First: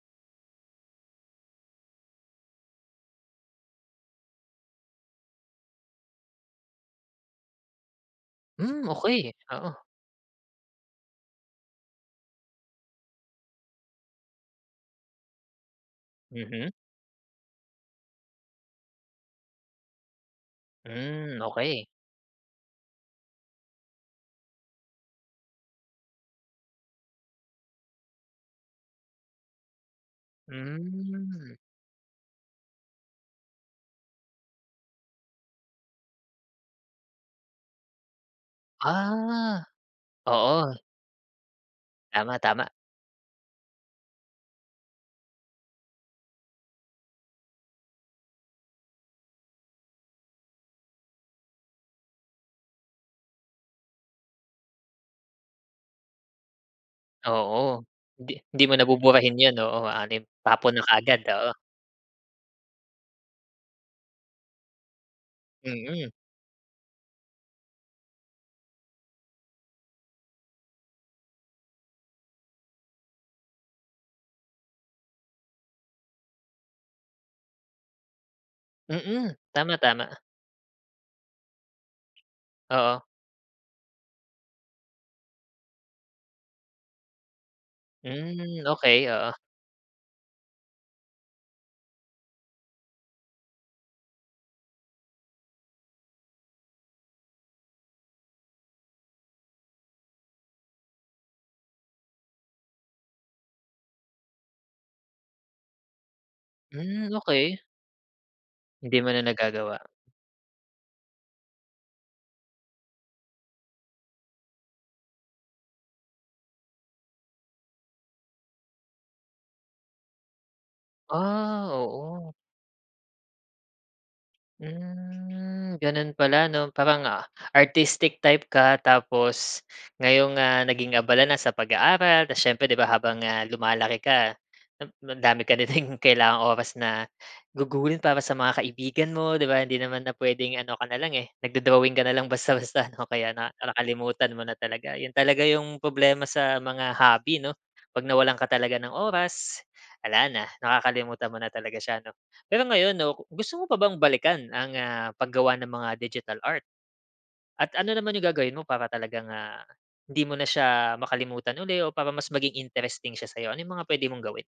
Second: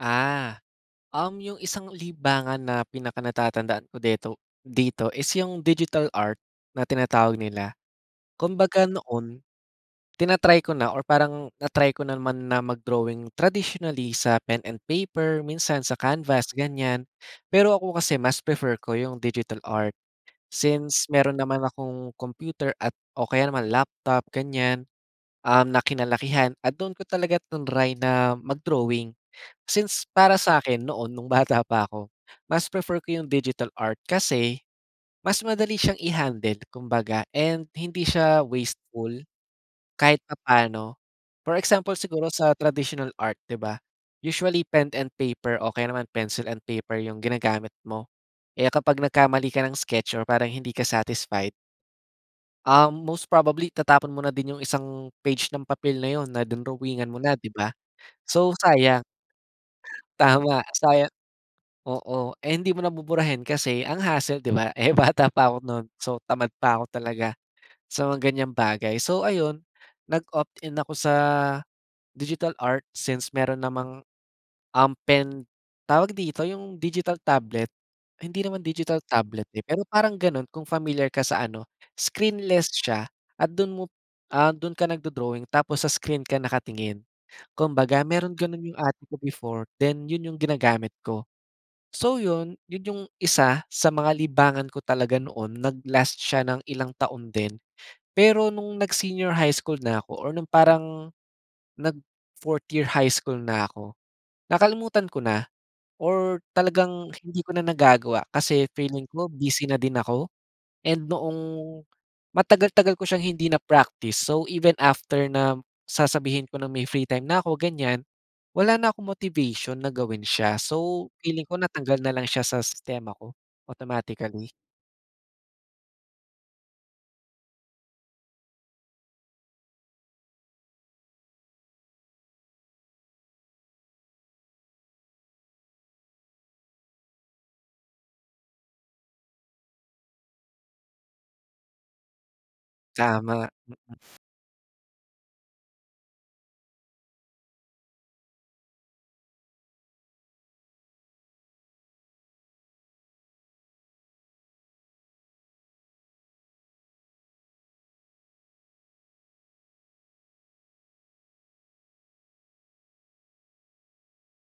Ah, um, yung isang libangan na pinakanatatandaan ko deto dito is yung digital art na tinatawag nila. Kumbaga Mm, okey, noon, oo. tina-try ko na or parang na-try ko naman na mag-drawing traditionally sa pen and paper minsan sa canvas Mhm? gan'yan. Pero ako kasi mas prefer ko yung digital art, since meron Mm, naman okey. akong computer at o kaya naman laptop gan'yan, um, na kinalakihan at doon ko talaga triny na mag-drawing. Since para sa'kin noon nung Hmm. bata pa ako, mas prefer ko yung digital art kasi mas madali siyang i-handle kumbaga and hindi siya wasteful, Ah, kahit oo. papa'no. For example siguro Tama, sa tama. traditional art 'di ba? Usually pen and paper o kaya naman pencil and paper yung ginagamit mo, eh, kapag nagkamali ka ng sketch or parang hindi ka satisfied. Um, most probably itatapon mo na din yung isang page ng papel na 'yon na drinowingan mo na 'di ba, Oo, 'di so 'di mo sayang. nabuburahin yun, oo hanep, Tama tapon na saya kaagad, oo. oo eh, hindi mo na buburahin kasi ang hassle 'di ba, eh, bata pa 'ko no'n Mm. so tamad pa 'ko talaga sa mga gan'yang bagay. So, ayun nag-opt in ako sa digital art since meron namang, um, pen tawag dito yung digital tablet, hindi naman digital Mm, tablet, eh, tama, pero tama. parang gano'n kung familiar ka sa ano, screenless Oo. siya at do'n mo, ah, do'n ka nagdo-drawing tapos sa screen ka nakatingin. Kumbaga meron Mm, gano'n yung ate okey, ko oo. before then 'yon yung ginagamit ko. So 'yon, 'yon yung isa sa mga libangan ko talaga noon nag-last siya ng ilang taon din. Pero no'ng nag-senior high school na ako or no'ng parang nag-4th year high school na ako, nakalimutan ko na or talagang Mm, hindi ko okey. na nagagawa kasi Hindi feeling mo na ko busy na nagagawa. din ako. And noong matagal-tagal ko siyang hindi na-practice so even after na sasabihin ko ng may free time na'ko gan'yan, wala na akong motivation na gawin siya so feeling ko Ah, natanggal na lang oo. siya sa sistema ko, automatically. Hmm, gano'n pala 'no, parang, ah, artistic type ka tapos ngayon, ah, naging abala na sa pag-aaral tapos siyempre 'di ba habang, ah, lumalaki ka, ang dami ka na ding kailangang oras na gugulin para sa mga kaibigan mo 'di ba? Hindi naman na puwedeng ano ka nalang, eh, nag-do-drawing ka nalang basta-basta 'no, kaya Tama. na nakalimutan mo na talaga. 'Yon talaga yung problema sa mga hobby 'no, 'pag nawalan ka talaga ng oras, wala na nakakalimutan mo na talaga siya 'no. Pero ngayon 'no, gusto mo pa bang balikan ang, ah, paggawa ng mga digital art? At ano naman yung gagawin mo para talagang, ah, 'di mo na siya makalimutan uli o para mas maging interesting siya sa'yo, ano yung mga puwede mong gawin?